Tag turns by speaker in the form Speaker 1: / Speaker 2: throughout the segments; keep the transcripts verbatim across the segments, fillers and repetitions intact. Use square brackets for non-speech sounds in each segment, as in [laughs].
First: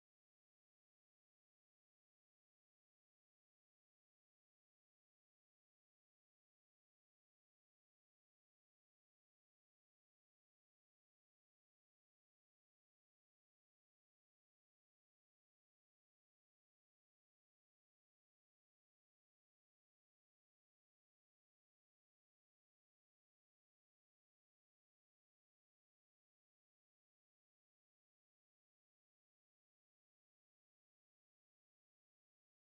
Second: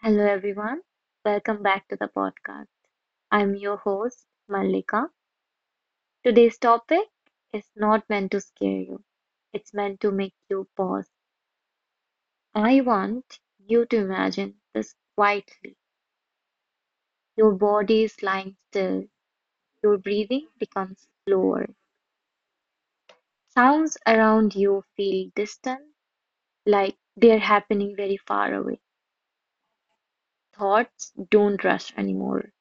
Speaker 1: Hello, everyone. Welcome back to the podcast. I'm your host, Mallika. Today's topic is not meant to scare you, it's meant to make you pause. I want you to imagine this quietly. Your body is lying still, your breathing becomes slower. Sounds around you feel distant, like they're happening very far away. Thoughts don't rush anymore.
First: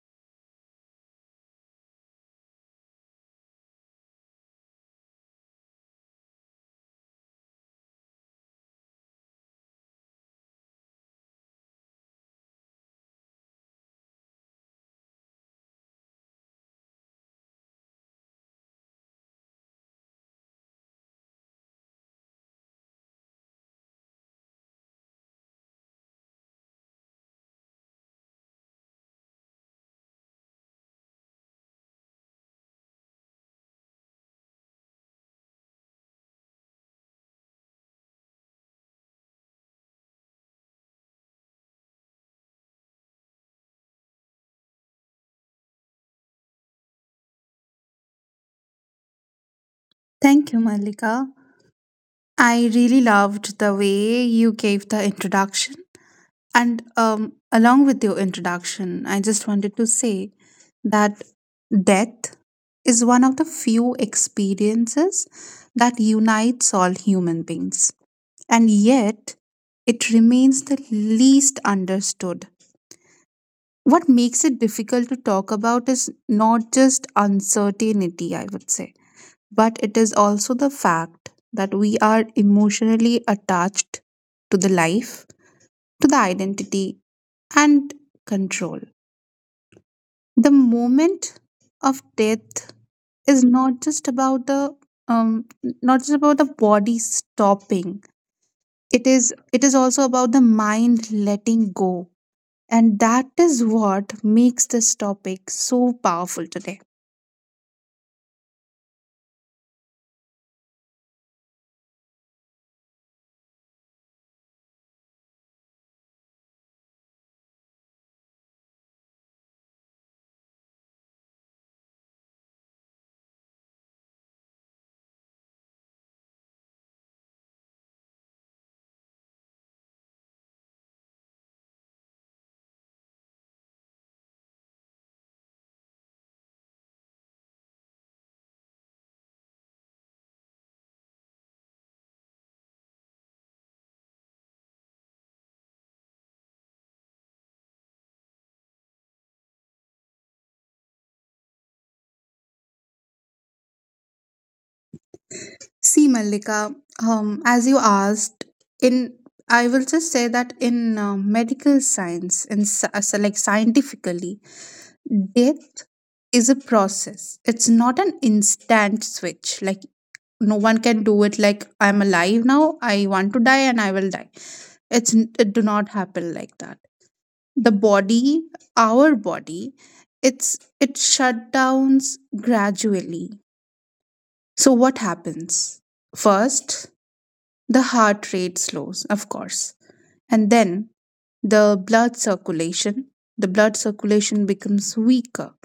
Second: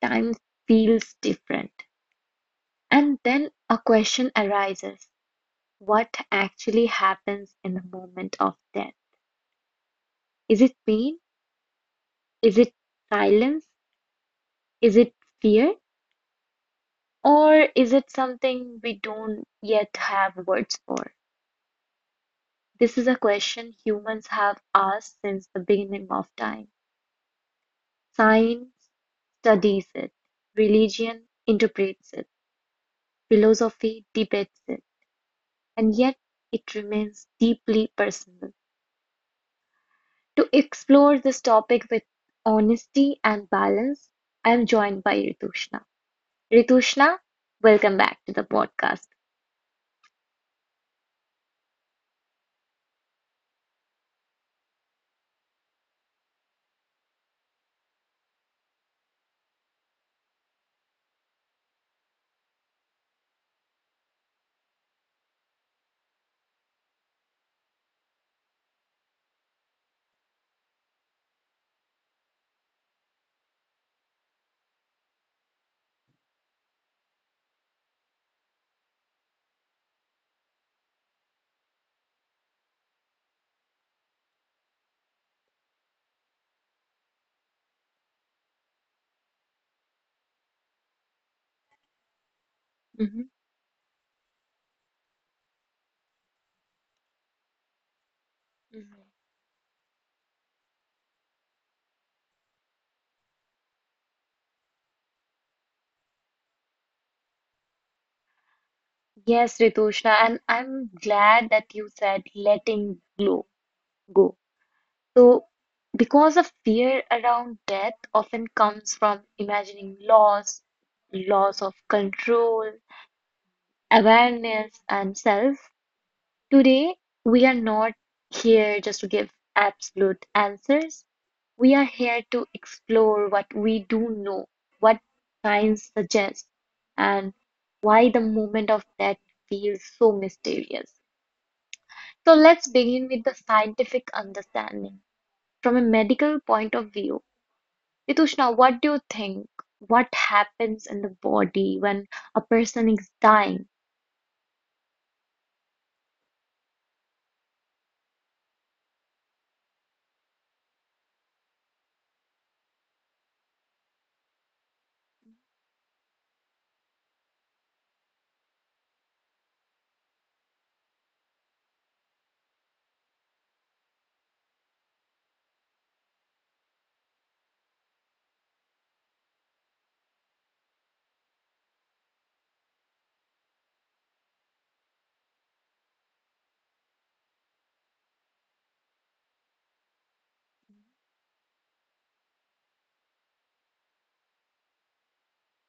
Speaker 1: Time feels different. And then a question arises: what actually happens in the moment of death? Is it pain? Is it silence? Is it fear? Or is it something we don't yet have words for? This is a question humans have asked since the beginning of time. Science studies it, religion interprets it, philosophy debates it, and yet it remains deeply personal. To explore this topic with honesty and balance, I am joined by Ritushna. Ritushna, welcome back to the podcast.
Speaker 2: Thank you, Malika. I really loved the way you gave the introduction. And um, along with your introduction, I just wanted to say that death is one of the few experiences that unites all human beings. And yet, it remains the least understood. What makes it difficult to talk about is not just uncertainty, I would say, but it is also the fact that we are emotionally attached to the life, to the identity, and control. The moment of death
Speaker 1: Hmm.
Speaker 2: is not just about the um, not just about the body stopping.
Speaker 1: Hmm.
Speaker 2: It is it is also about the mind letting go, and that is what makes this topic so powerful today.
Speaker 1: Yes, Ritushna, and I'm glad that you said letting go. go. So, because of fear around death often comes from imagining loss, loss of control, awareness, and self. Today, we are not here just to give absolute answers. We are here to explore what we do know, what science suggests, and why the moment of death feels so mysterious. So let's begin with the scientific understanding. From a medical point of view, Ritushna, what do you think? What happens in the body when a person is dying?
Speaker 2: See, Mallika, um, as you asked, in I will just say that in uh, medical science, in sci- uh, so like scientifically, death is a process. It's not an instant switch. Like no one can do it. Like I'm alive now. I want to die, and I will die. It's n- it do not happen like that. The body, our body, it's it shut downs gradually. So what happens? First, the heart rate slows, of course. And then the blood circulation, the blood circulation becomes weaker.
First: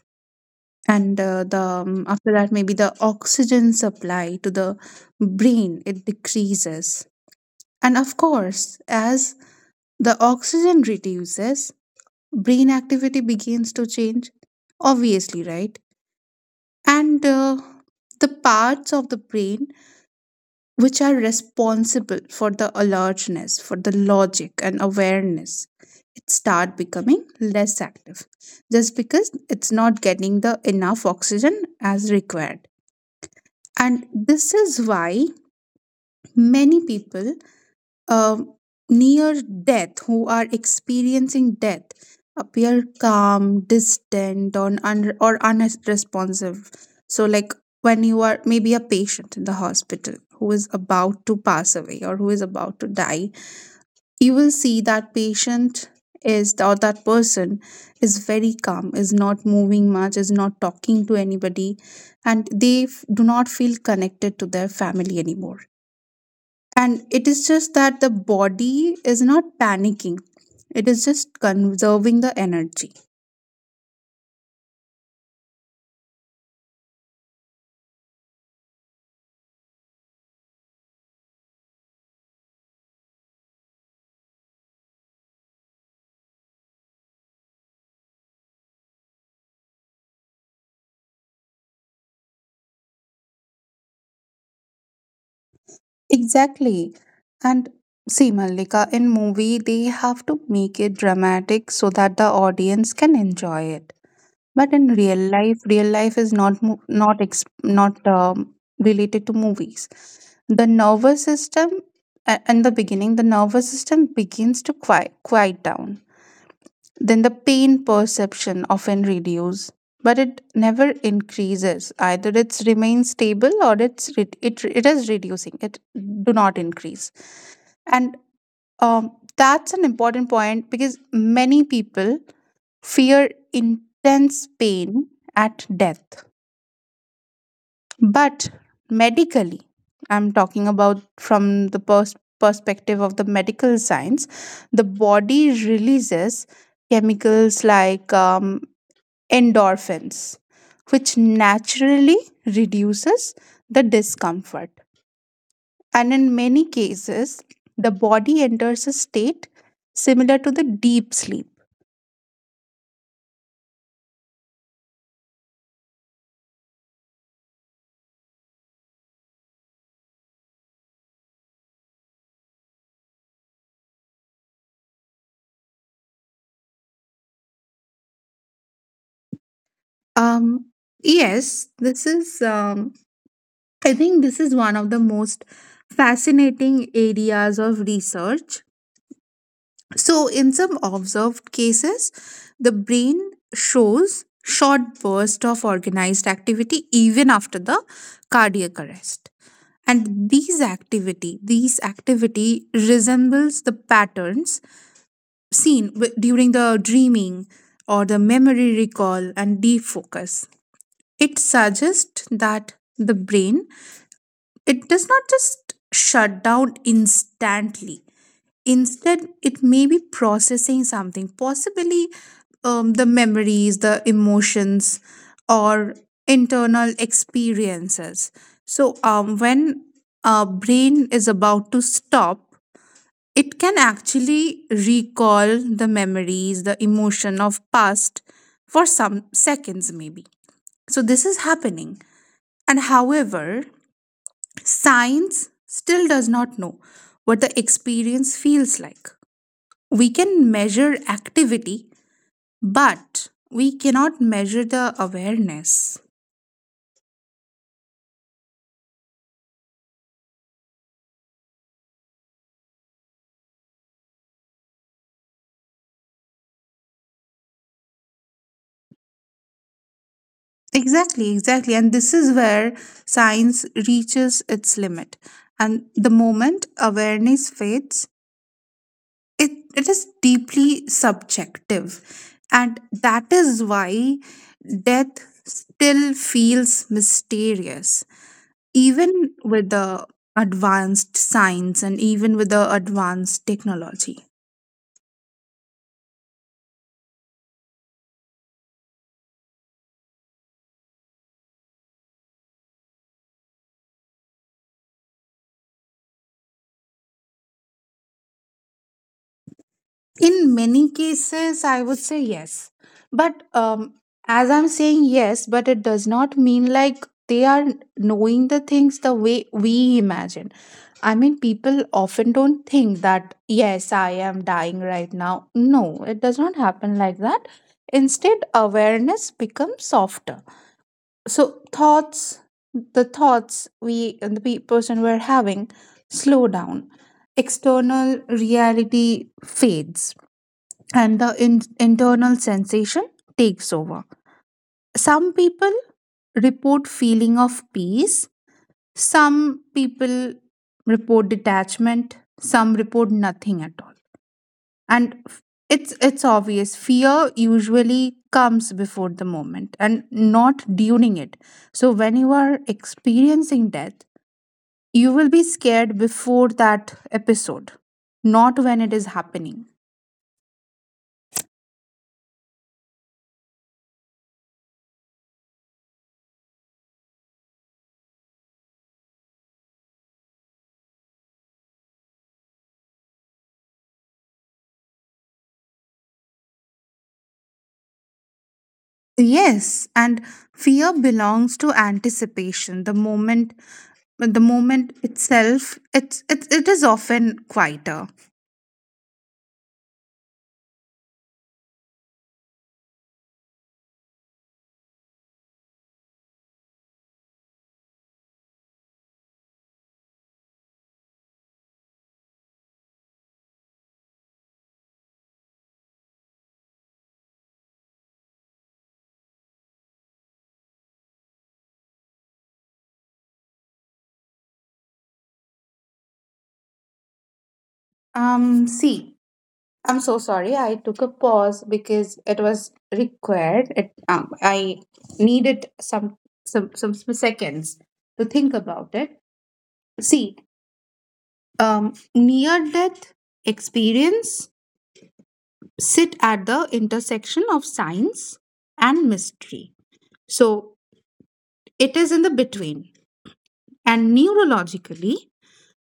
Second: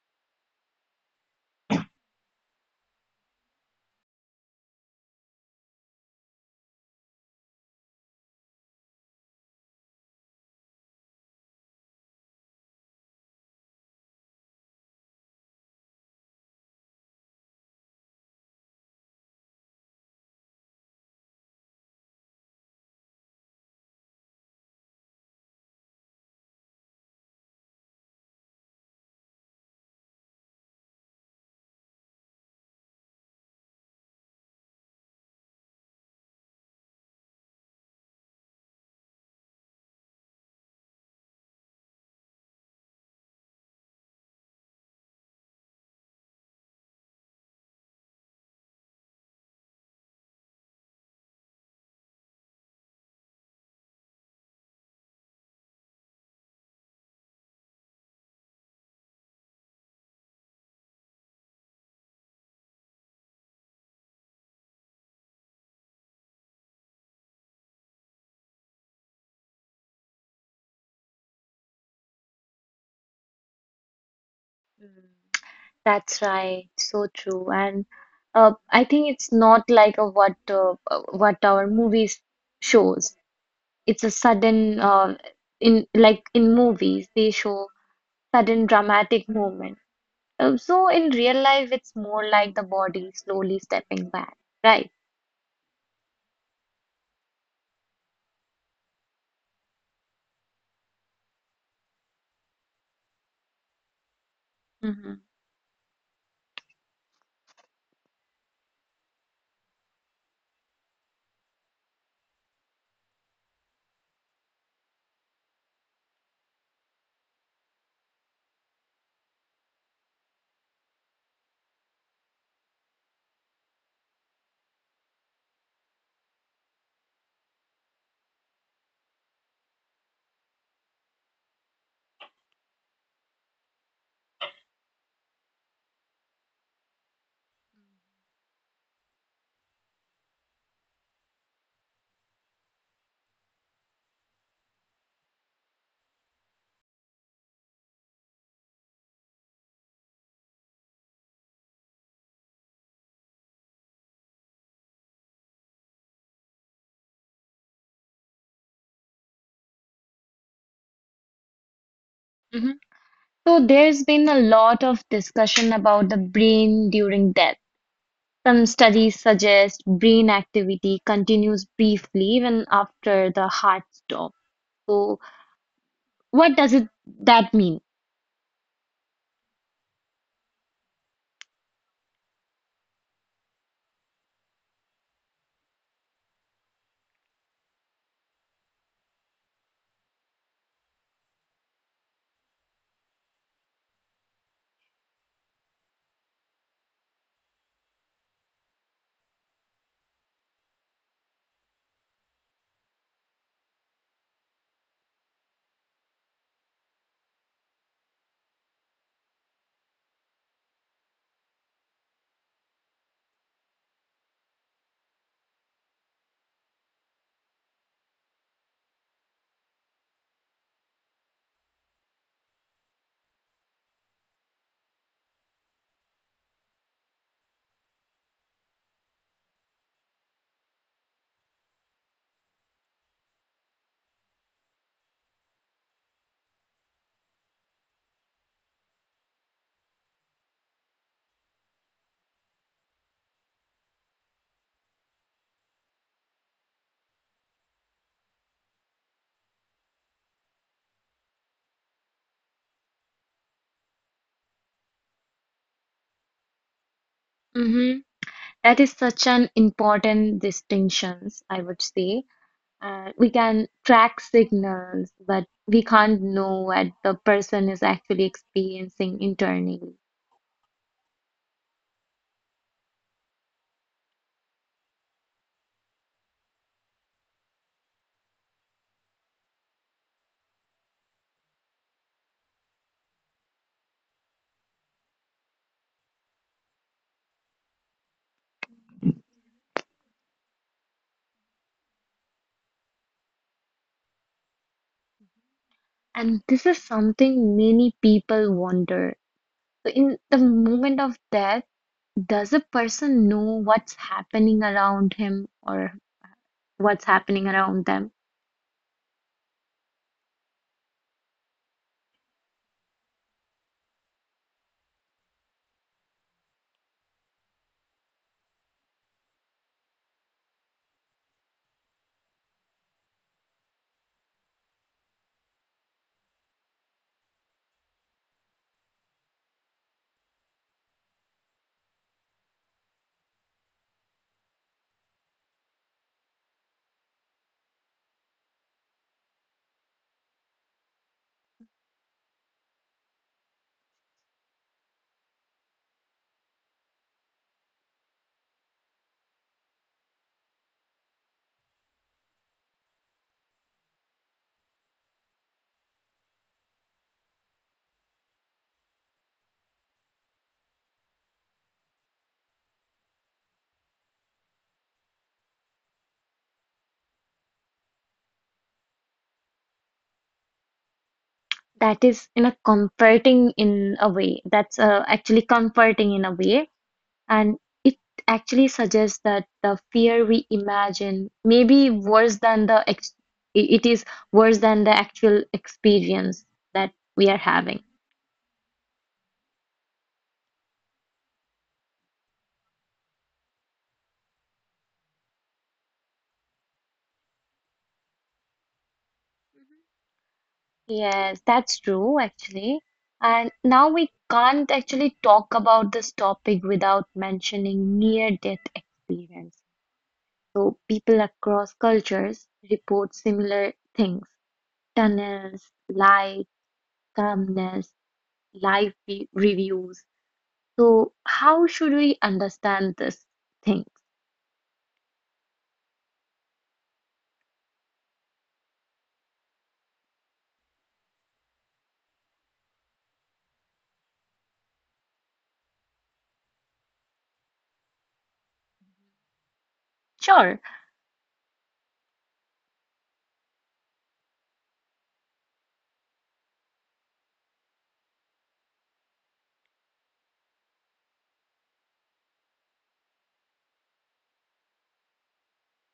Speaker 2: And uh, the um, after that, maybe the oxygen supply to the brain, it decreases. And of course, as the oxygen reduces, brain activity begins to change. Obviously, right? And uh, The parts of the brain which are responsible for the alertness, for the logic and awareness, it start becoming less active, just because it's not getting the enough oxygen as required. And this is why many people, um, near death, who are experiencing death, appear calm, distant, or, un- or unresponsive. So, like when you are maybe a patient in the hospital who is about to pass away or who is about to die, you will see that patient is or that person is very calm, is not moving much, is not talking to anybody, and they f- do not feel connected to their family anymore, and it is just that the body is not panicking, it is just conserving the energy.
Speaker 1: Mm. That's right, so true. And uh, I think it's not like a what uh, uh, what our movies shows. It's a sudden uh, in like in movies they show sudden dramatic movement. Uh, so in real life it's more like the body slowly stepping back, right?
Speaker 2: Exactly. And see, Malika, in movie, they have to make it dramatic so that the audience can enjoy it. But in
Speaker 1: Mm-hmm.
Speaker 2: real life, real life is not mo- not ex- not um, related to movies. The nervous system, a- In the beginning, the nervous system begins to quiet quiet down. Then the pain perception often reduces, but it never increases. Either it's remains stable, or it's re- it, it is reducing. It do not increase. And um, That's an important point, because many people fear intense pain at death. But medically, I'm talking about from the pers- perspective of the medical science, the body releases chemicals like um, endorphins, which naturally reduces the discomfort. And in many cases, the body enters a state similar to the deep sleep.
Speaker 1: Mm-hmm. So there's been a lot of discussion about the brain during death. Some studies suggest brain activity continues briefly even after the heart stops. So what does it that mean?
Speaker 2: Um, yes, this is, um, I think, this is one of the most fascinating areas of research. So, in some observed cases, the brain shows short bursts of organized activity even after the cardiac arrest. And these activity these activity resembles the patterns seen wi- during the dreaming or the memory recall and deep focus. It suggests that the brain, it does not just shut down instantly. Instead, it may be processing something, possibly um, the memories, the emotions, or internal experiences. So, um, when our brain is about to stop, it can actually recall the memories, the emotion of past for some seconds, maybe. So, this is happening. And however, science still does not know what the experience feels like. We can measure activity, but we cannot measure the awareness.
Speaker 1: Mm-hmm. That is such an important distinctions, I would say. And we can track signals, but we can't know what the person is actually experiencing internally.
Speaker 2: Exactly, exactly. And this is where science reaches its limit. And the moment awareness fades, it, it is deeply subjective. And that is why death still feels mysterious, even with the advanced science and even with the advanced technology.
Speaker 1: And this is something many people wonder. So in the moment of death, does a person know what's happening around him or what's happening around them?
Speaker 2: In many cases, I would say yes. But um, as I'm saying yes, but it does not mean like they are knowing the things the way we imagine. I mean, people often don't think that, yes, I am dying right now. No, it does not happen like that. Instead, awareness becomes softer. So, thoughts, the thoughts we, and the pe- person we're having, slow down. External reality fades, and the in- internal sensation takes over. Some people report feeling of peace, some people report detachment, some report nothing at all. And f- it's it's obvious fear usually comes before the moment and not during it. So when you are experiencing death, you will be scared before that episode, not when it is happening.
Speaker 1: That is in a comforting in a way. That's uh, actually comforting in a way. And it actually suggests that the fear we imagine may be worse than the ex it is worse than the actual experience that we are having.
Speaker 2: Yes, and fear belongs to anticipation. The moment, the moment itself, it's it, it is often quieter.
Speaker 1: Yes, that's true actually. And now we can't actually talk about this topic without mentioning near-death experience. So people across cultures report similar things. Tunnels, light, calmness, live re- reviews. So how should we understand this thing?
Speaker 2: Um, see, I'm so sorry. I took a pause because it was required. It um, I needed some some some seconds to think about it. See,
Speaker 1: Sure.
Speaker 2: um, near death experience sit at the intersection of science and mystery. So it is in the between. And neurologically,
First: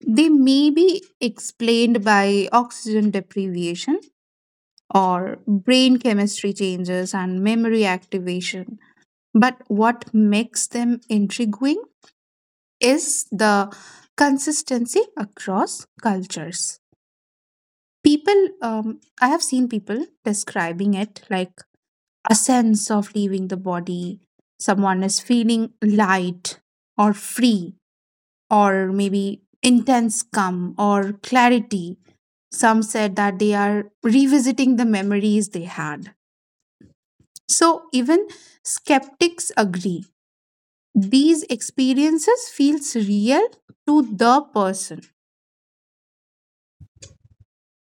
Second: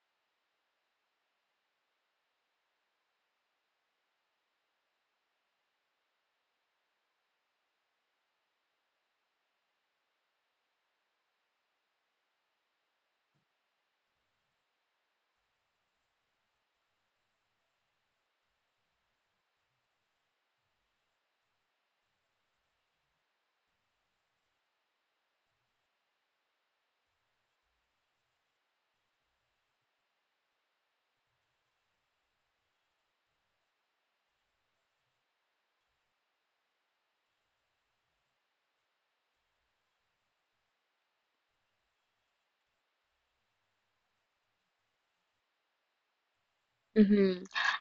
Speaker 2: they may be explained by oxygen deprivation or brain chemistry changes and memory activation. But what makes them intriguing is the consistency across cultures. People, um, I have seen people describing it like a sense of leaving the body, someone is feeling light or free, or maybe intense calm or clarity. Some said that they are revisiting the memories they had. So even skeptics agree, these experiences feels real to the person.
Speaker 1: Hmm.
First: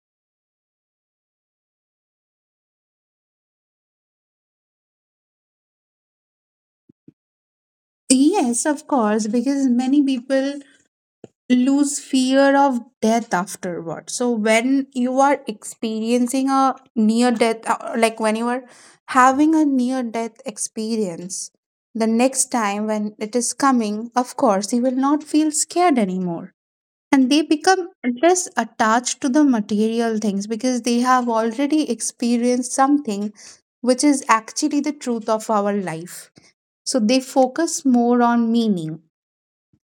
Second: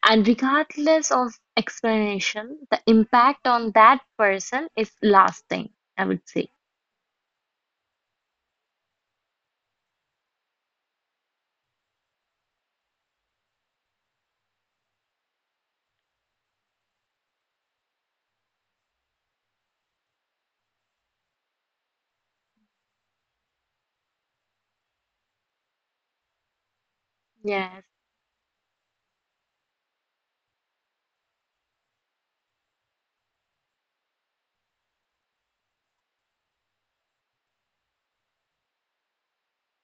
Speaker 1: And regardless of explanation, the impact on that person is lasting, I would say.
Speaker 2: Yes, of course, because many people lose fear of death afterward. So when you are experiencing a near death, uh, like when you are having a near death experience, the next time when it is coming, of course, you will not feel scared anymore. And they
Speaker 1: Yes.
Speaker 2: become less attached to the material things, because they have already experienced something which is actually the truth of our life. So they focus more on meaning,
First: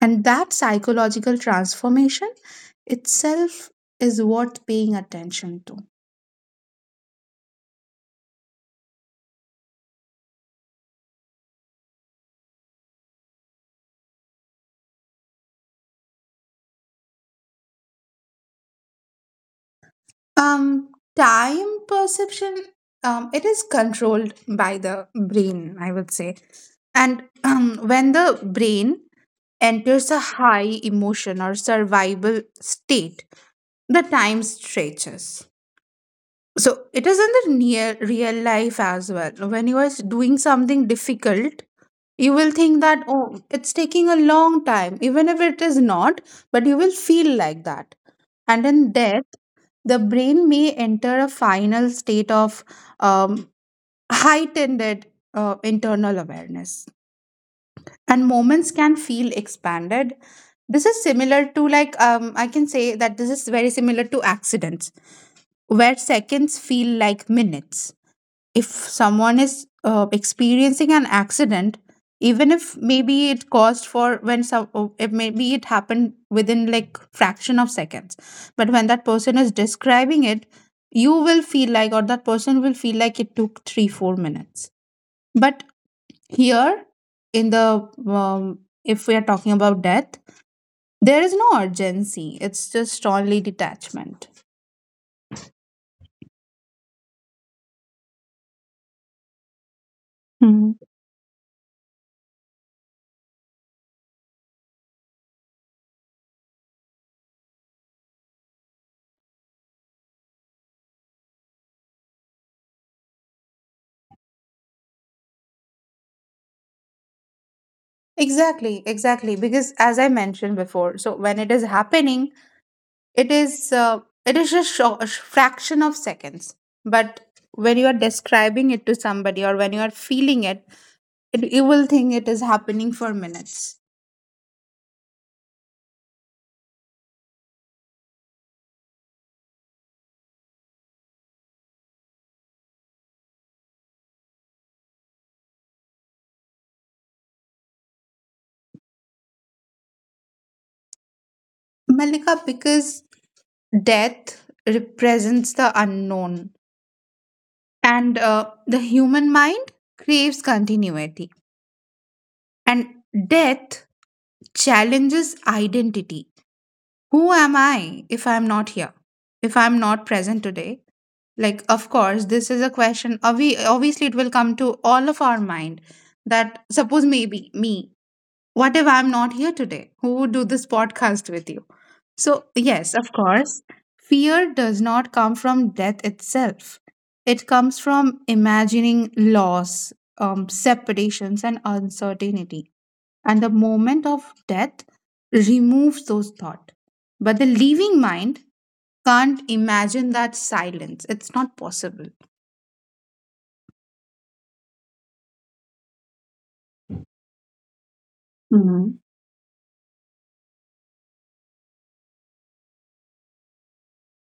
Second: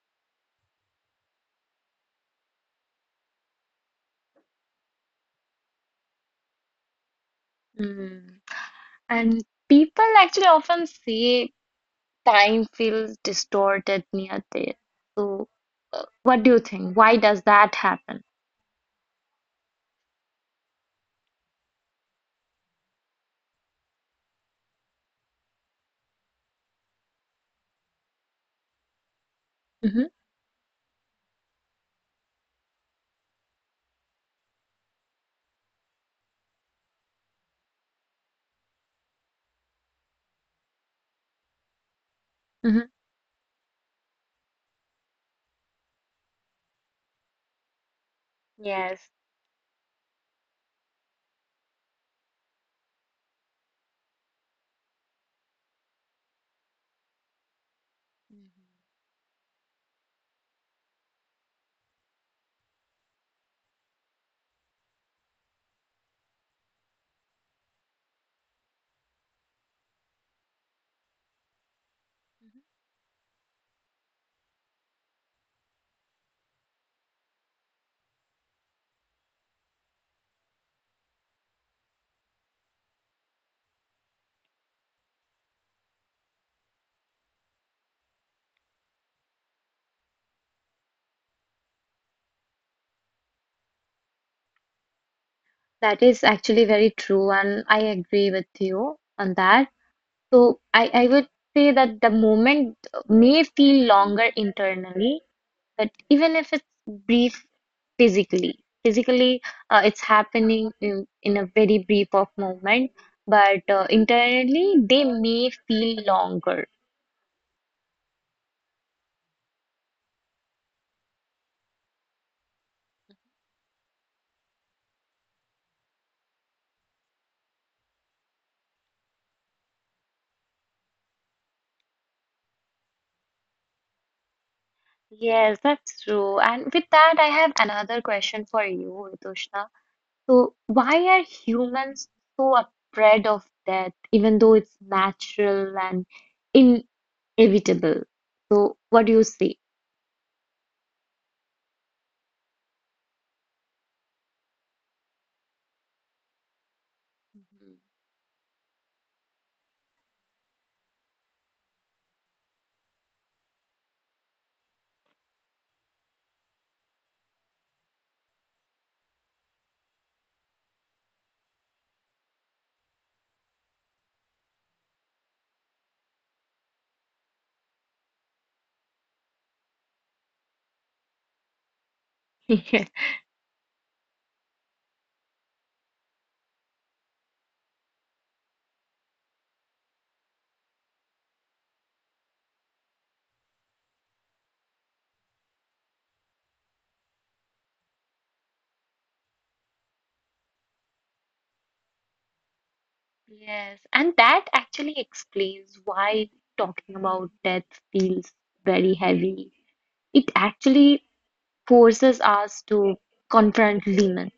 Speaker 2: and that psychological transformation itself is worth paying attention to.
Speaker 1: Hmm. And people actually often say time feels distorted near there. So, uh, what do you think? Why does that happen?
Speaker 2: Um, Time perception, um, it is controlled by the brain, I would say. And um, when the brain
Speaker 1: Hmm.
Speaker 2: enters a high emotion or survival state, the time stretches. So it is in the near real life as well. When you are doing something difficult, you will think
Speaker 1: Hmm.
Speaker 2: that, oh, it's taking a long time even if it is not, but you will feel like that. And in
Speaker 1: Yes.
Speaker 2: death, the brain may enter a final state of um, heightened uh, internal awareness, and moments
Speaker 1: Mhm.
Speaker 2: can feel expanded. This is similar to, like, um, I can say that this is very similar to accidents where seconds feel like minutes. If someone is uh, experiencing an accident, even if maybe it caused for when some, oh, it maybe it happened within like fraction of seconds, but when that person is describing it, you will feel like, or that person will feel like, it took three four minutes. But here, in the um, if we are talking about death, there is no urgency, it's just only detachment.
Speaker 1: That is actually very true, and I agree with you on that. So
Speaker 2: Mhm.
Speaker 1: I, I would say that the moment may feel longer internally, but even if it's brief physically, physically uh, it's happening in, in a very brief of moment, but uh, internally they may feel longer.
Speaker 2: Exactly, exactly. Because, as I mentioned before, so when it is happening, it is uh, it is just sho- a fraction of seconds. But when you are describing it to somebody or when you are feeling it, it you will think it is happening for minutes.
Speaker 1: Yes, that's true. And with that, I have another question for you, Ritushna. So why are humans so afraid of death, even though it's natural and in evitable. So, what do you say?
Speaker 2: Malika, because death represents the unknown.
Speaker 1: Mhm.
Speaker 2: And uh, the human mind craves continuity, and death challenges identity. Who am I if I'm not here? If I'm not present today? Like, of course, this is a question. obvi- Obviously, it will come to all of our mind that, suppose maybe me, what if I'm not here today? Who would do this podcast with you? So, yes, of
Speaker 1: [laughs]
Speaker 2: course, fear does not come from death itself. It comes from imagining loss, um, separations, and uncertainty. And the moment of death removes those thoughts. But the leaving mind can't imagine that silence. It's not possible.
Speaker 1: Yeah. Yes, and that actually explains why talking about death feels very
Speaker 2: Hmm.
Speaker 1: heavy. It actually forces us to confront demons.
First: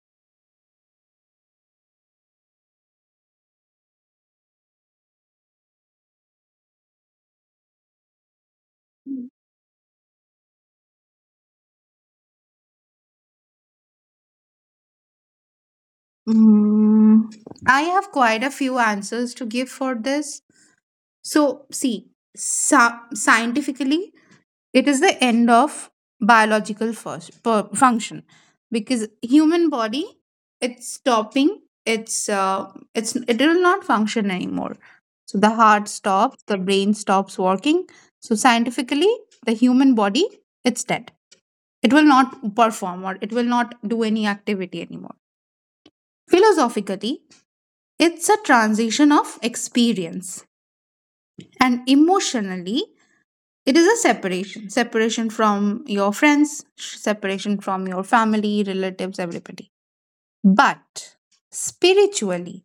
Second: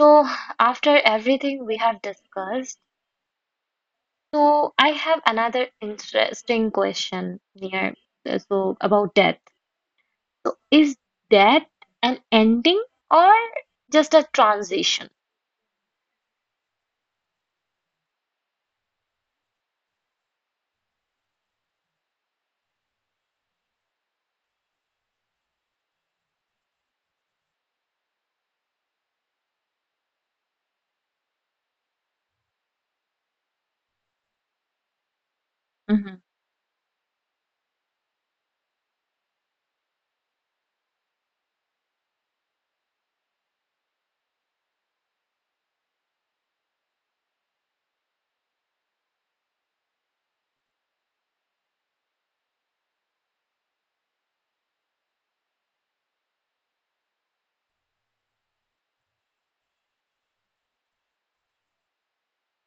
Speaker 1: So, after everything we have discussed, so I have another interesting question here. uh, So, about death. So, is death an ending or just a transition?
Speaker 2: Mm, I have quite a few answers to give for this. So, see, sa- scientifically, it is the end of biological, first, per- function, because human body, it's stopping, it's uh, it's it will not function anymore. So the heart
Speaker 1: Mm-hmm.
Speaker 2: stops, the brain stops working. So scientifically, the human body, it's dead, it will not perform, or it will not do any activity anymore. Philosophically, it's a transition of experience. And emotionally, it is a separation, separation from your friends, separation from your family, relatives, everybody. But spiritually,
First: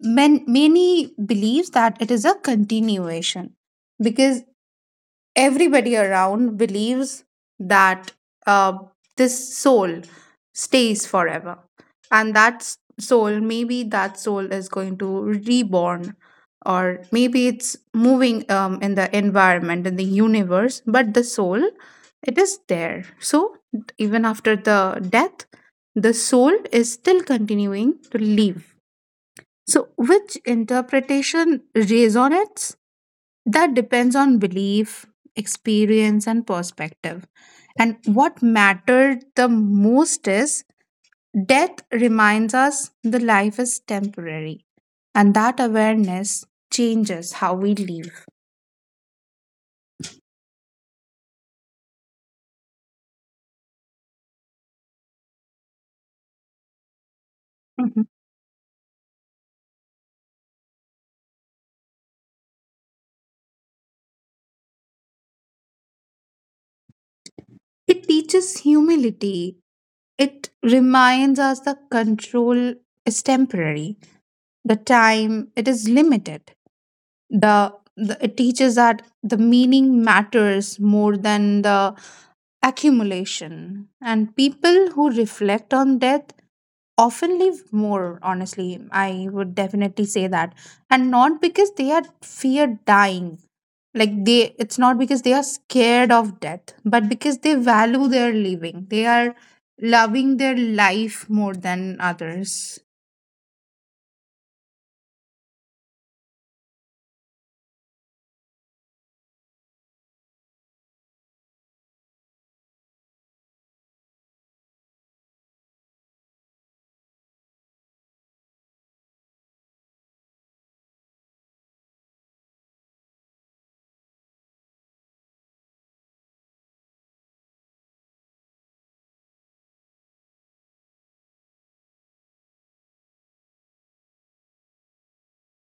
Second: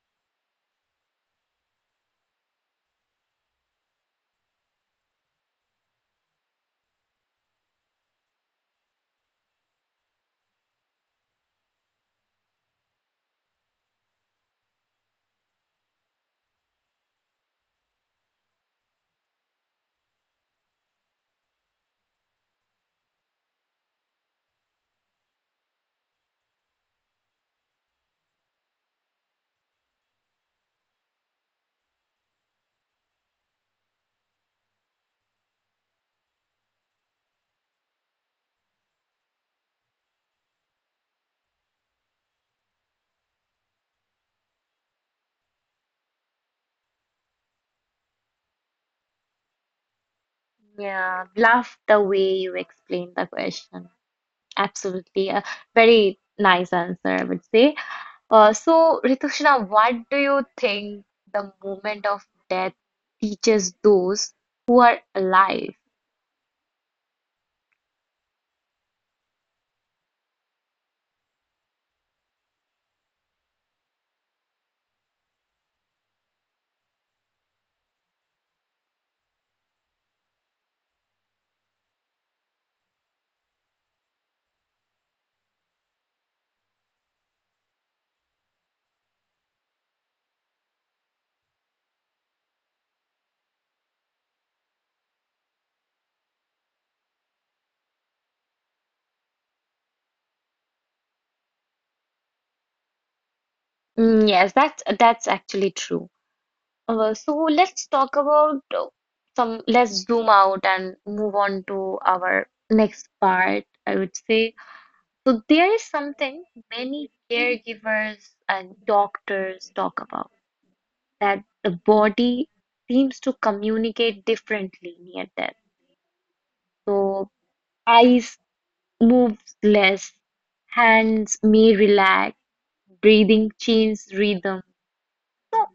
Speaker 2: men, many believes that it is a continuation, because everybody around believes that, uh, this soul stays forever. And that s- soul, maybe that soul is going to reborn, or maybe it's moving, um, in the environment, in the universe, but the soul, it is there. So even after the death, the soul is still continuing to live. So which interpretation resonates, that depends on belief, experience, and perspective. And what mattered the most is, death reminds us the life is temporary, and that awareness changes how we live.
Speaker 1: Yeah, love the way you explained the question. Absolutely. A very nice answer, I would say.
Speaker 2: Mhm.
Speaker 1: Uh, so, Ritushna, what do you think the moment of death teaches those who are alive?
Speaker 2: It teaches humility. It reminds us the control is temporary. The time it is limited. The, the it teaches that the meaning matters more than the accumulation. And people who reflect on death often live more honestly, I would definitely say that, and not because they are fear dying, like they, it's not because they are scared of death but because they value their living, they are loving their life more than others.
Speaker 1: Mm, yes, that's that's actually true. Uh, so let's talk about uh, some, let's zoom out and move on to our next part, I would say. So there is something many caregivers and doctors talk about that the body seems to communicate differently near death. So eyes move less, hands may relax, breathing changes rhythm. So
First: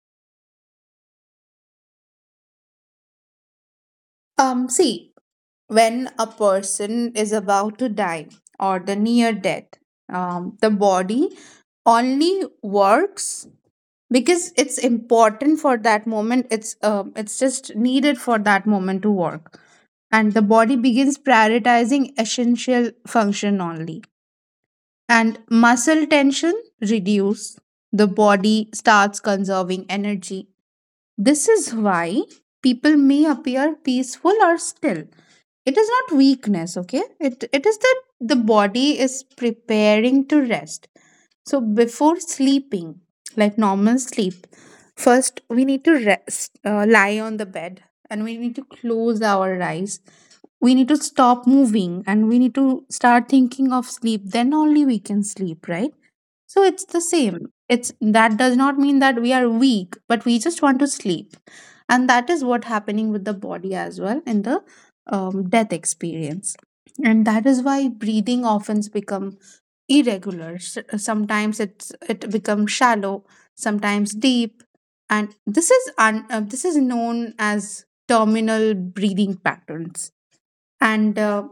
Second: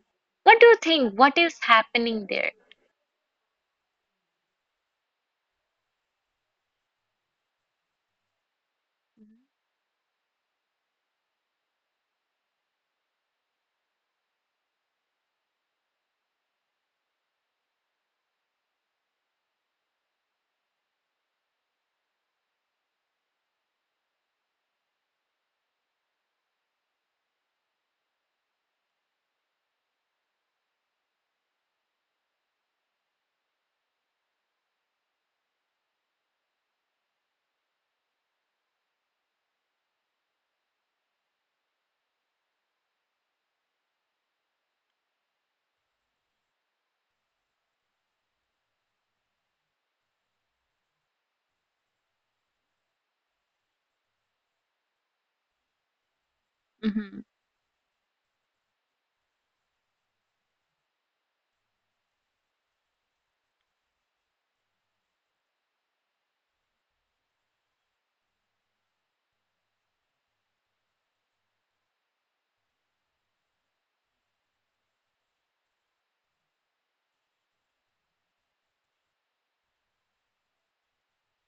Speaker 1: what do you think? What is happening there?
Speaker 2: um See, when a person is about to die or the near death, um the body only works because it's important for that moment. It's um, it's just needed for that moment to work, and the body begins prioritizing essential function only. And muscle tension reduce, the body starts conserving energy. This is why people may appear peaceful or still. It is not weakness, okay. It it is that the body is preparing to rest. So before sleeping, like normal sleep, first we need to rest, uh, lie on the bed, and we need to close our eyes. We need to stop moving, and we need to start thinking of sleep. Then only we can sleep, right? So it's the
Speaker 1: Mhm.
Speaker 2: same. It's that does not mean that we are weak, but we just want to sleep, and that is what happening with the body as well in the um, death experience, and that is why breathing often become irregular. S- Sometimes it's it becomes shallow, sometimes deep, and this is un, uh, this is known as terminal breathing patterns. And uh,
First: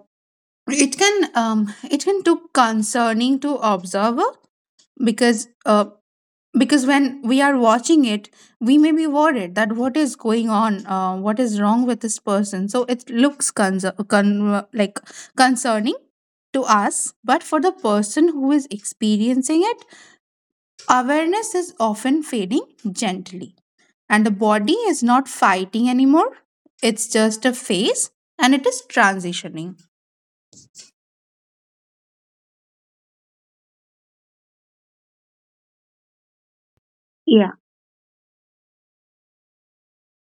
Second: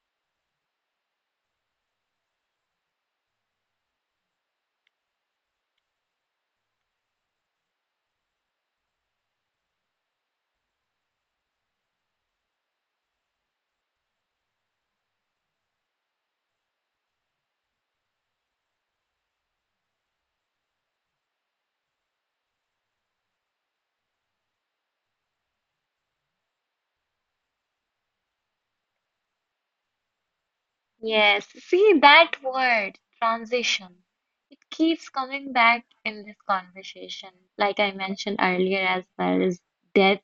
Speaker 2: it can um, it can look concerning to observer because uh, because when we are watching it, we may be worried that what is going on, uh, what is wrong with this person. So it looks concer- con- like concerning to us, but for the person who is experiencing it, awareness is often fading gently, and the body is not fighting anymore. It's just a phase and it is transitioning.
Speaker 1: Yes, see that word, transition. It keeps coming back in this conversation.
Speaker 2: Yeah.
Speaker 1: Like I mentioned earlier as well, is death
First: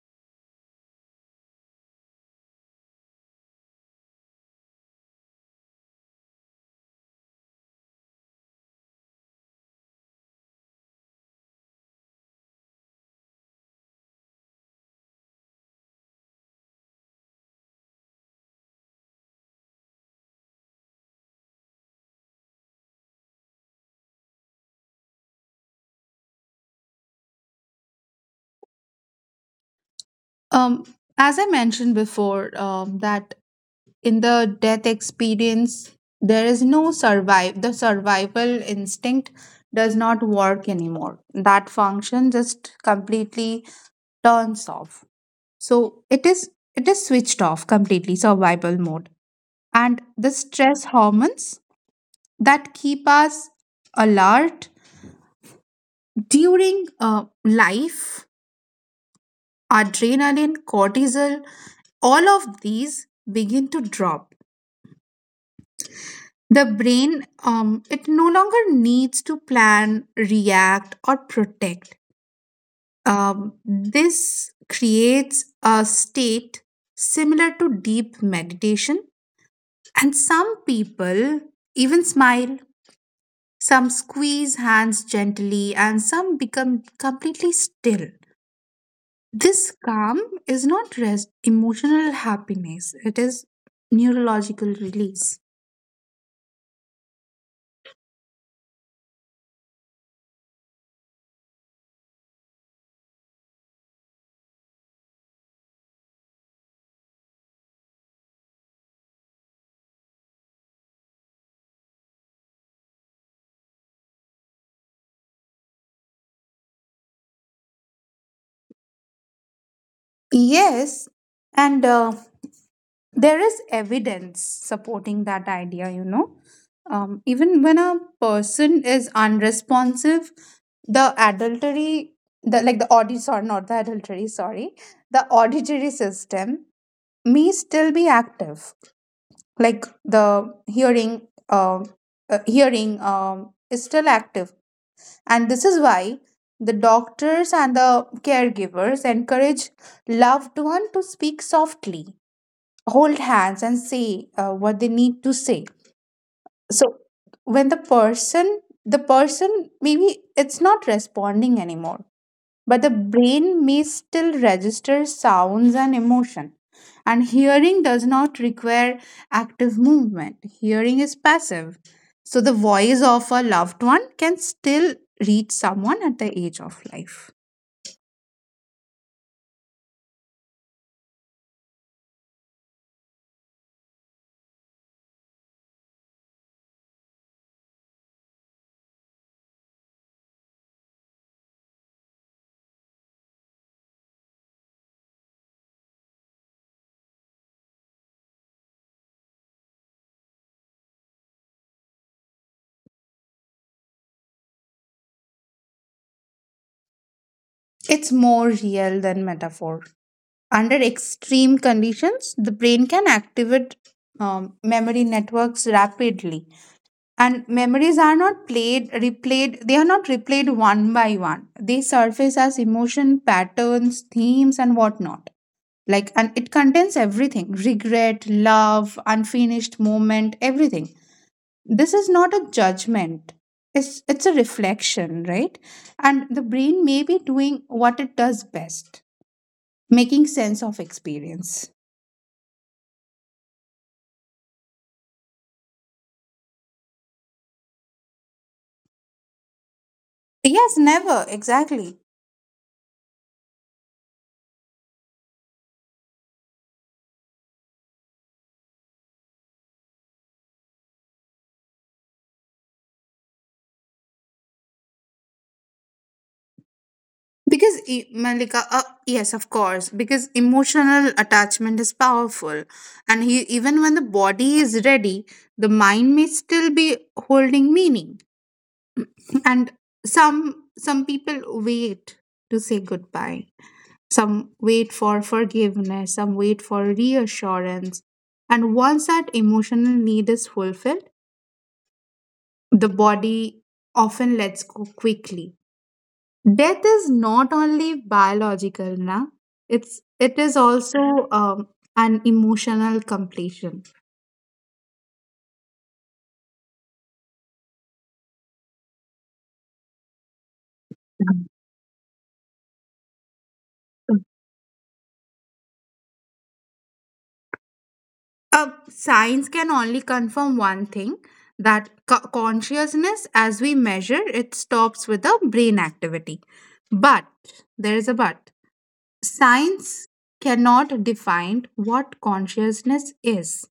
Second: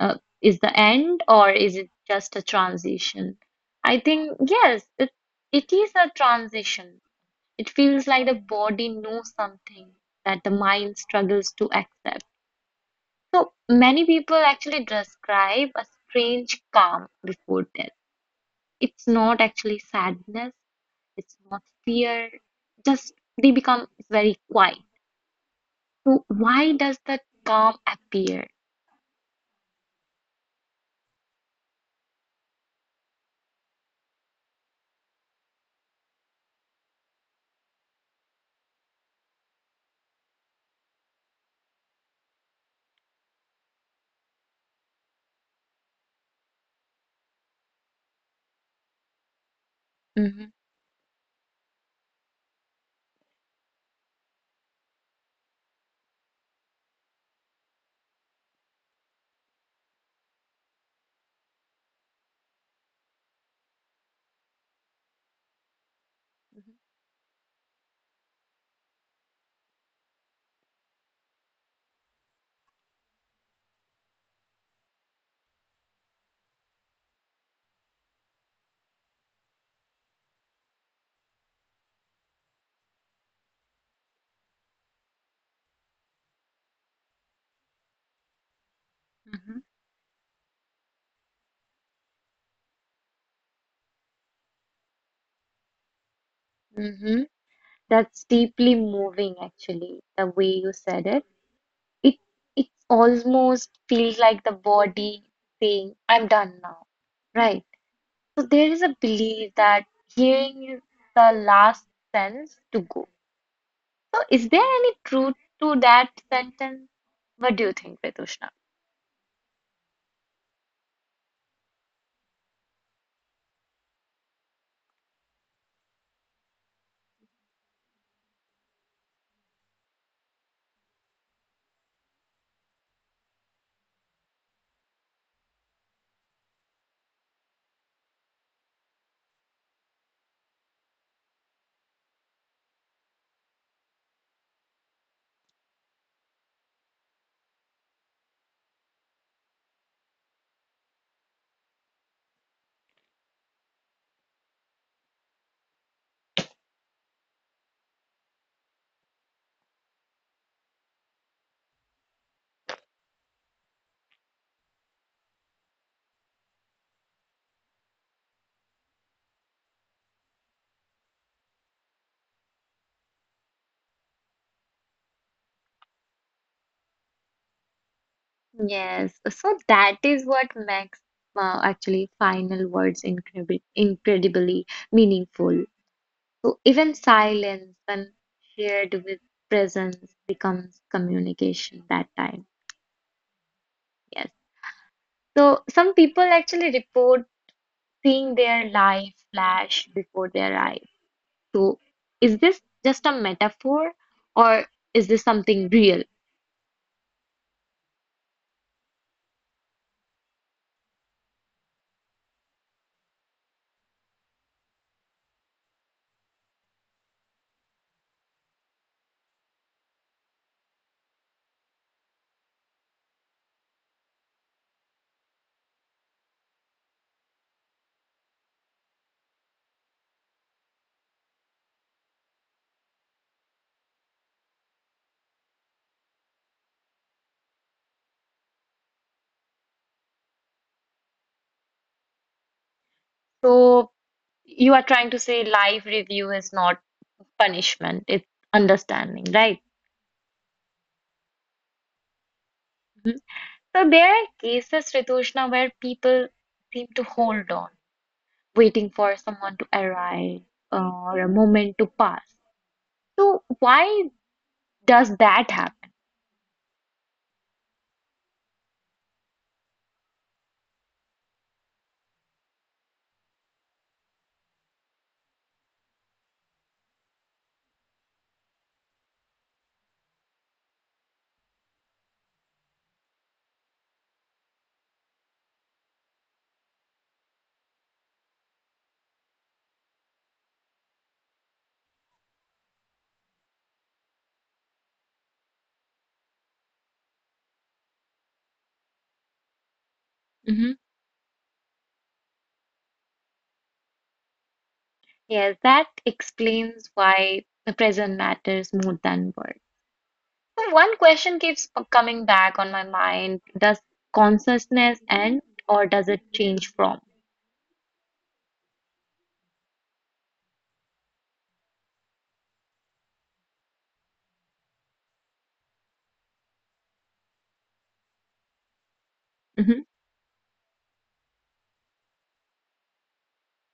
Speaker 1: uh, is the end or is it just a transition? I think yes, it it is a transition. It feels like the body knows something that the mind struggles to accept. So many people actually describe a strange calm before death. It's not actually sadness, it's not fear, just they become very quiet. So why does that calm appear?
Speaker 2: Um, as I mentioned before, um, that in the death experience, there is no survive. The survival instinct does not work anymore. That function just completely turns off. So it is it is switched off completely survival mode, and the
Speaker 1: Mm-hmm.
Speaker 2: stress hormones that keep us alert during uh, life. Adrenaline, cortisol, all of these begin to drop. The brain, um, it no longer needs to plan, react, or protect. Um, this creates a state similar to deep meditation. And some people even smile, some squeeze hands gently, and some become completely still.
Speaker 1: Mm-hmm.
Speaker 2: This calm is not rest, emotional happiness, it is neurological release.
Speaker 1: Mm-hmm. That's deeply moving, actually, the way you said it it it almost feels like the body saying, I'm done now, right? So there is a belief that hearing is the last sense to go. So is there any truth to that sentence? What do you think, Vedushna?
Speaker 2: Yes, and uh, there is evidence supporting that idea, you know. Um, even when a person is unresponsive, the adultery, the like the audit, sorry, not the adultery, sorry, the auditory system may still be active. Like the hearing, uh, uh, hearing um, is still active. And this is why the doctors and the caregivers encourage loved one to speak softly, hold hands, and say uh, what they need to say. So when the person, the person maybe it's not responding anymore but the brain may still register sounds and emotion. And hearing does not require active movement, hearing is passive. So, the voice of a loved one can still reach someone at the age of life.
Speaker 1: Yes, so that is what makes uh, actually final words incredib incredibly meaningful. So even silence, when shared with presence, becomes communication that time. Yes. So some people actually report seeing their life flash before their eyes. So is this just a metaphor or is this something real?
Speaker 2: It's more real than metaphor. Under extreme conditions, the brain can activate um, memory networks rapidly. And memories are not played, replayed, they are not replayed one by one. They surface as emotion, patterns, themes, and whatnot. Like, and it contains everything regret, love, unfinished moment, everything. This is not a judgment, it's, it's a reflection, right? And the brain may be doing what it does best, making sense of experience.
Speaker 1: So you are trying to say life review is not punishment, it's understanding, right?
Speaker 2: Yes, never, exactly.
Speaker 1: So there are cases, Ritushna, where people seem to hold on, waiting for someone to arrive, uh, or a moment to pass. So why does that happen?
Speaker 2: Because, e- Malika, uh, yes, of course, because emotional attachment is powerful. And he, even when the body is ready, the mind may still be holding meaning. And some some people wait to say goodbye. Some wait for forgiveness. Some wait for reassurance. And once that emotional need is fulfilled, the body often lets go quickly. Death is not only biological, na? It's it is
Speaker 1: Hmm.
Speaker 2: also um, an emotional completion.
Speaker 1: Yes, that explains why the present matters more than words. So one question keeps p- coming back on my mind: does consciousness end, or does it change from?
Speaker 2: Uh, science can only confirm one thing, that co- consciousness, as we measure, it stops with the brain activity. But there is a but. Science cannot define what consciousness is.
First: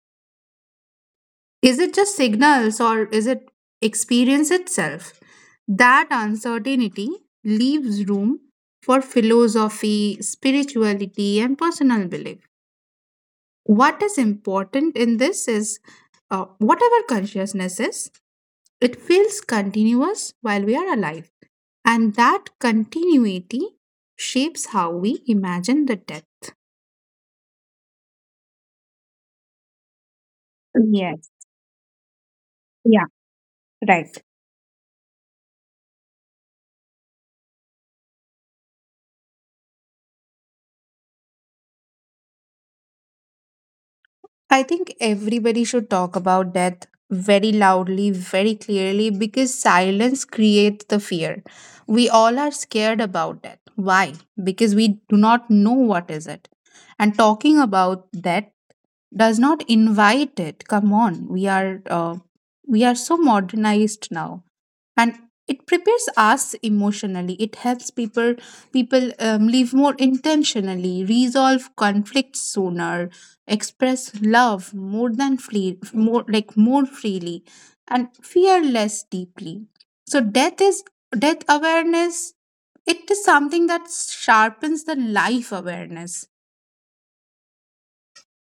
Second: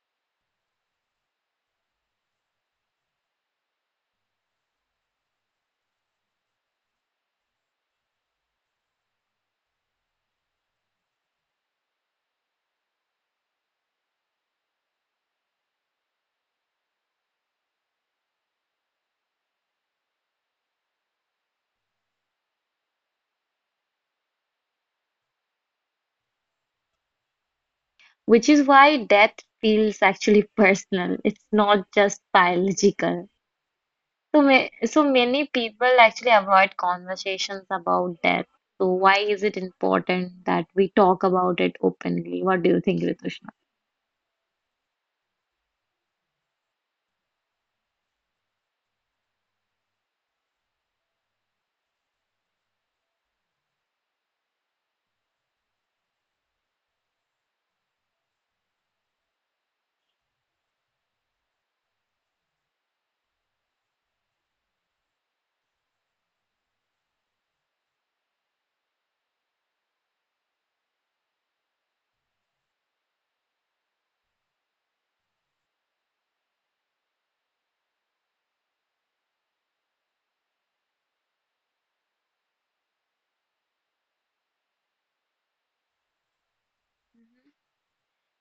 Speaker 2: Is it just signals or is it experience itself? That uncertainty leaves room for philosophy, spirituality, and personal belief. What is important in this is uh, whatever consciousness is, it feels continuous while we are alive. And that continuity shapes how we imagine the death.
Speaker 1: Which is why death feels actually [laughs] personal.
Speaker 2: Yes.
Speaker 1: It's not just
Speaker 2: Yeah.
Speaker 1: biological.
Speaker 2: Right.
Speaker 1: So, ma- so many people actually avoid conversations about death. So why is it important that we talk about it openly? What do you think, Ritushna?
Speaker 2: I think everybody should talk about death very loudly, very clearly, because silence creates the fear. We all are scared about death. Why? Because we do not know what is it. And talking about that does not invite it. Come on, we are uh, we are so modernized now, and it prepares us emotionally. It helps people, people um, live more intentionally, resolve conflicts sooner, express love more than free, more like more freely, and fear less deeply. So death is, death awareness, it is something that sharpens the life awareness.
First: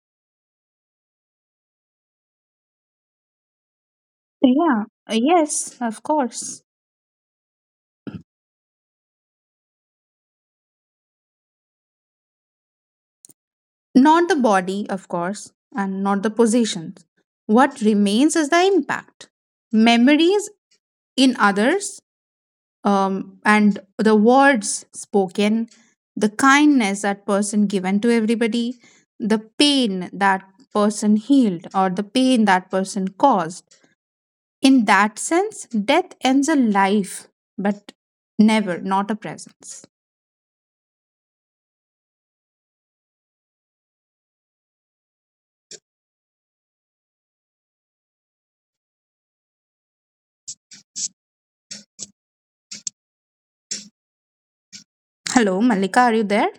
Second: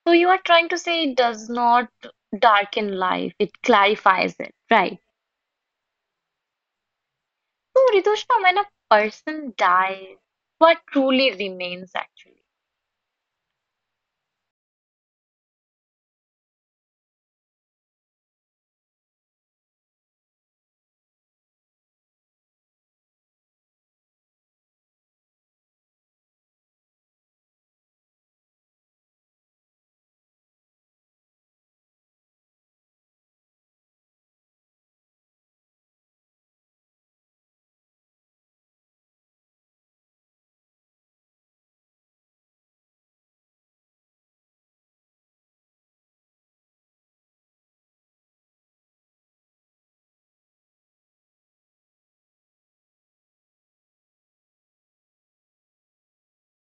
Speaker 1: So you are trying to say it does not darken life, it clarifies it,
Speaker 2: Yeah,
Speaker 1: right?
Speaker 2: yes, of course.
Speaker 1: So Ritushna, when a person dies, what truly remains actually?
Speaker 2: Not the body, of course, and not the possessions. What remains is the impact. Memories in others, um, and the words spoken, the kindness that person given to everybody, the pain that person healed, or the pain that person caused. In that sense, death ends a life, but never, not a presence. Hello, Malika, are you there?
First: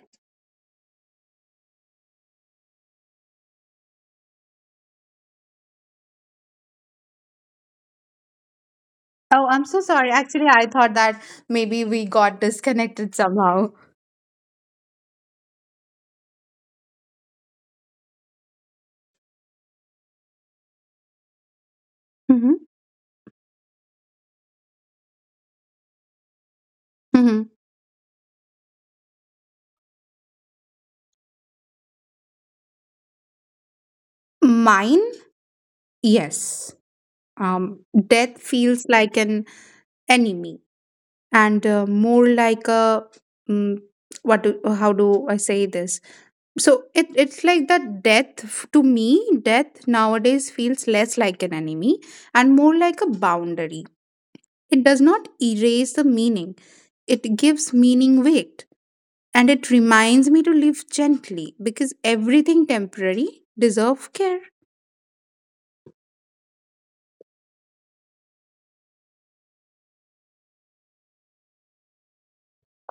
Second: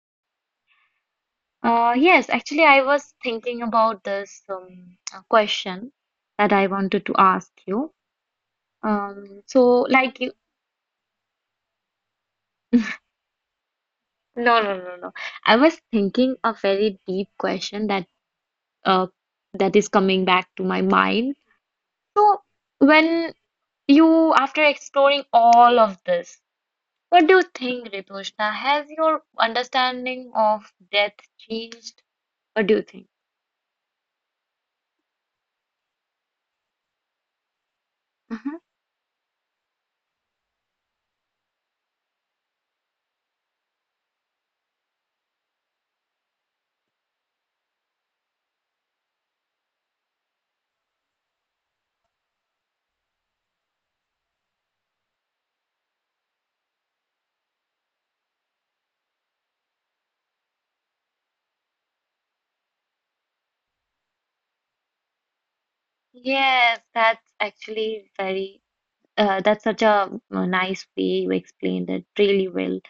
Speaker 1: Uh, yes, actually, I was thinking about this um, uh, question that I wanted to ask you. Um,
Speaker 2: Oh, I'm so
Speaker 1: so,
Speaker 2: sorry.
Speaker 1: like you,
Speaker 2: Actually, I thought that maybe we got disconnected somehow.
Speaker 1: no, no, no, no. I was thinking a very deep question that uh that is coming back to my mind. So,
Speaker 2: Hmm.
Speaker 1: when you, after exploring all of this, what do
Speaker 2: Hmm.
Speaker 1: you think, Ritushna? Has your understanding of death changed? What do you think?
Speaker 2: Mine, yes. Um, Death
Speaker 1: Mhm.
Speaker 2: feels like an enemy, and uh, more like a, mm what do, how do I say this? So it it's like that death f- to me. Death nowadays feels less like an enemy and more like a boundary. It does not erase the meaning. It gives meaning weight, and it reminds me to live gently because everything temporary deserve care.
Speaker 1: Yes, that's actually very. Uh, that's such a uh, nice way you explained it really well.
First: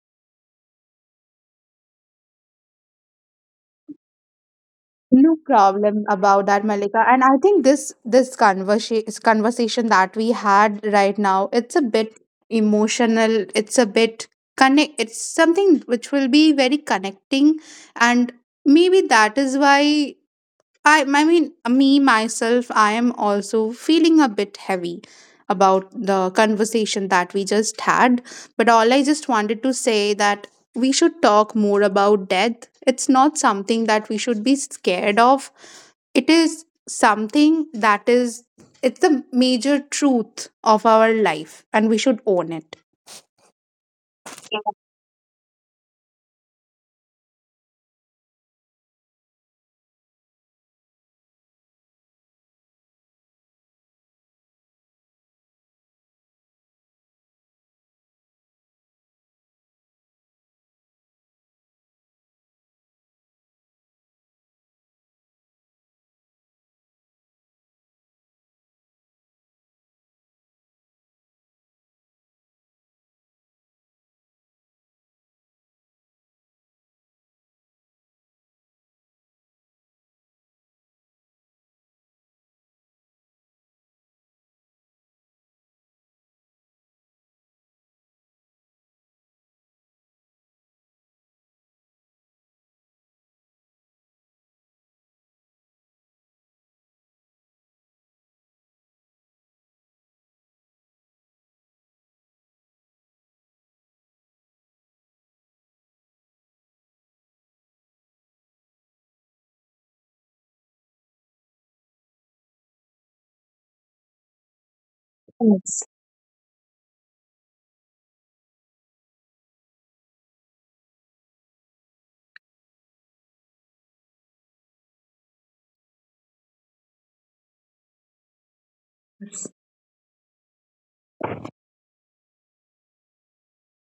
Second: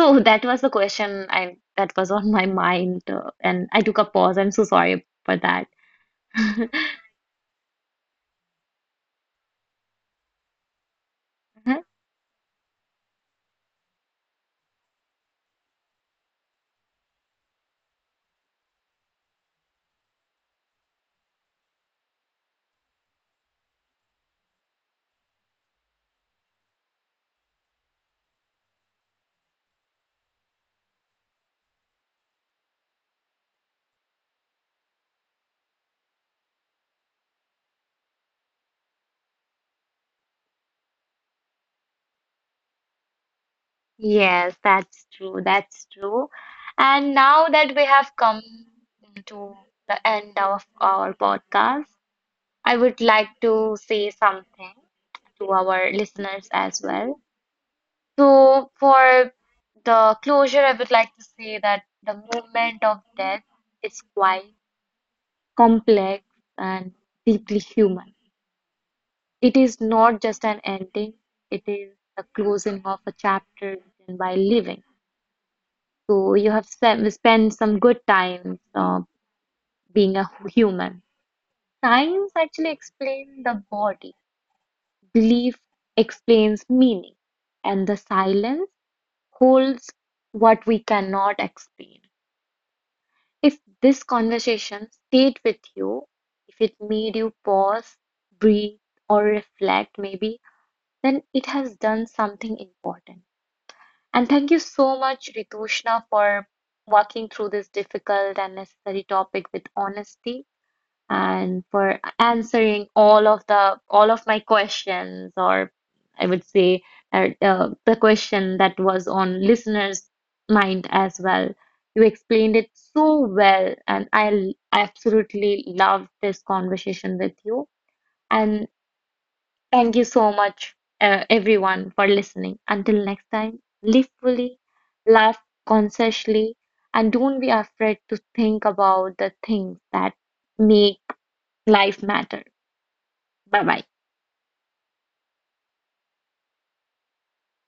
Speaker 1: So [laughs] that was the question I that was on my mind, uh, and I took a pause. I'm so sorry
Speaker 2: No
Speaker 1: for that.
Speaker 2: problem about that,
Speaker 1: [laughs]
Speaker 2: Malika. And I think this this conversation conversation that we had right now, it's a bit emotional. It's a bit connect. It's something which will be very connecting, and maybe that is why I, I mean, me, myself, I am also feeling a bit heavy about the conversation that we just had. But all I just wanted to say that we should talk more about death. It's not something that we should be scared of. It is something that is, it's the major truth of our life, and we should own it.
Speaker 1: Yes, that's true. That's true. And now that we have come to the end of our podcast, I would like to say something to our listeners as well. So for the closure, I would like to say that the movement of death is quite complex and deeply human. It is not just an ending, it is the closing of a chapter written by living. So you have spent, spent some good time uh, being a hu- human. Science actually explains the body, belief explains meaning, and the silence holds what we cannot explain. If this conversation stayed with you, if it made you pause, breathe, or reflect, maybe, then it has done something important. And thank you so much, Ritushna, for walking through this difficult and necessary topic with honesty and for answering all of the all of my questions, or I would say, uh, uh, the question that was on listeners' mind as well. You explained it so well, and I l- absolutely loved this conversation with you. And thank you so much, uh, everyone, for listening. Until next time, live fully, laugh consciously, and don't be afraid to think about the things that make life matter. Bye bye.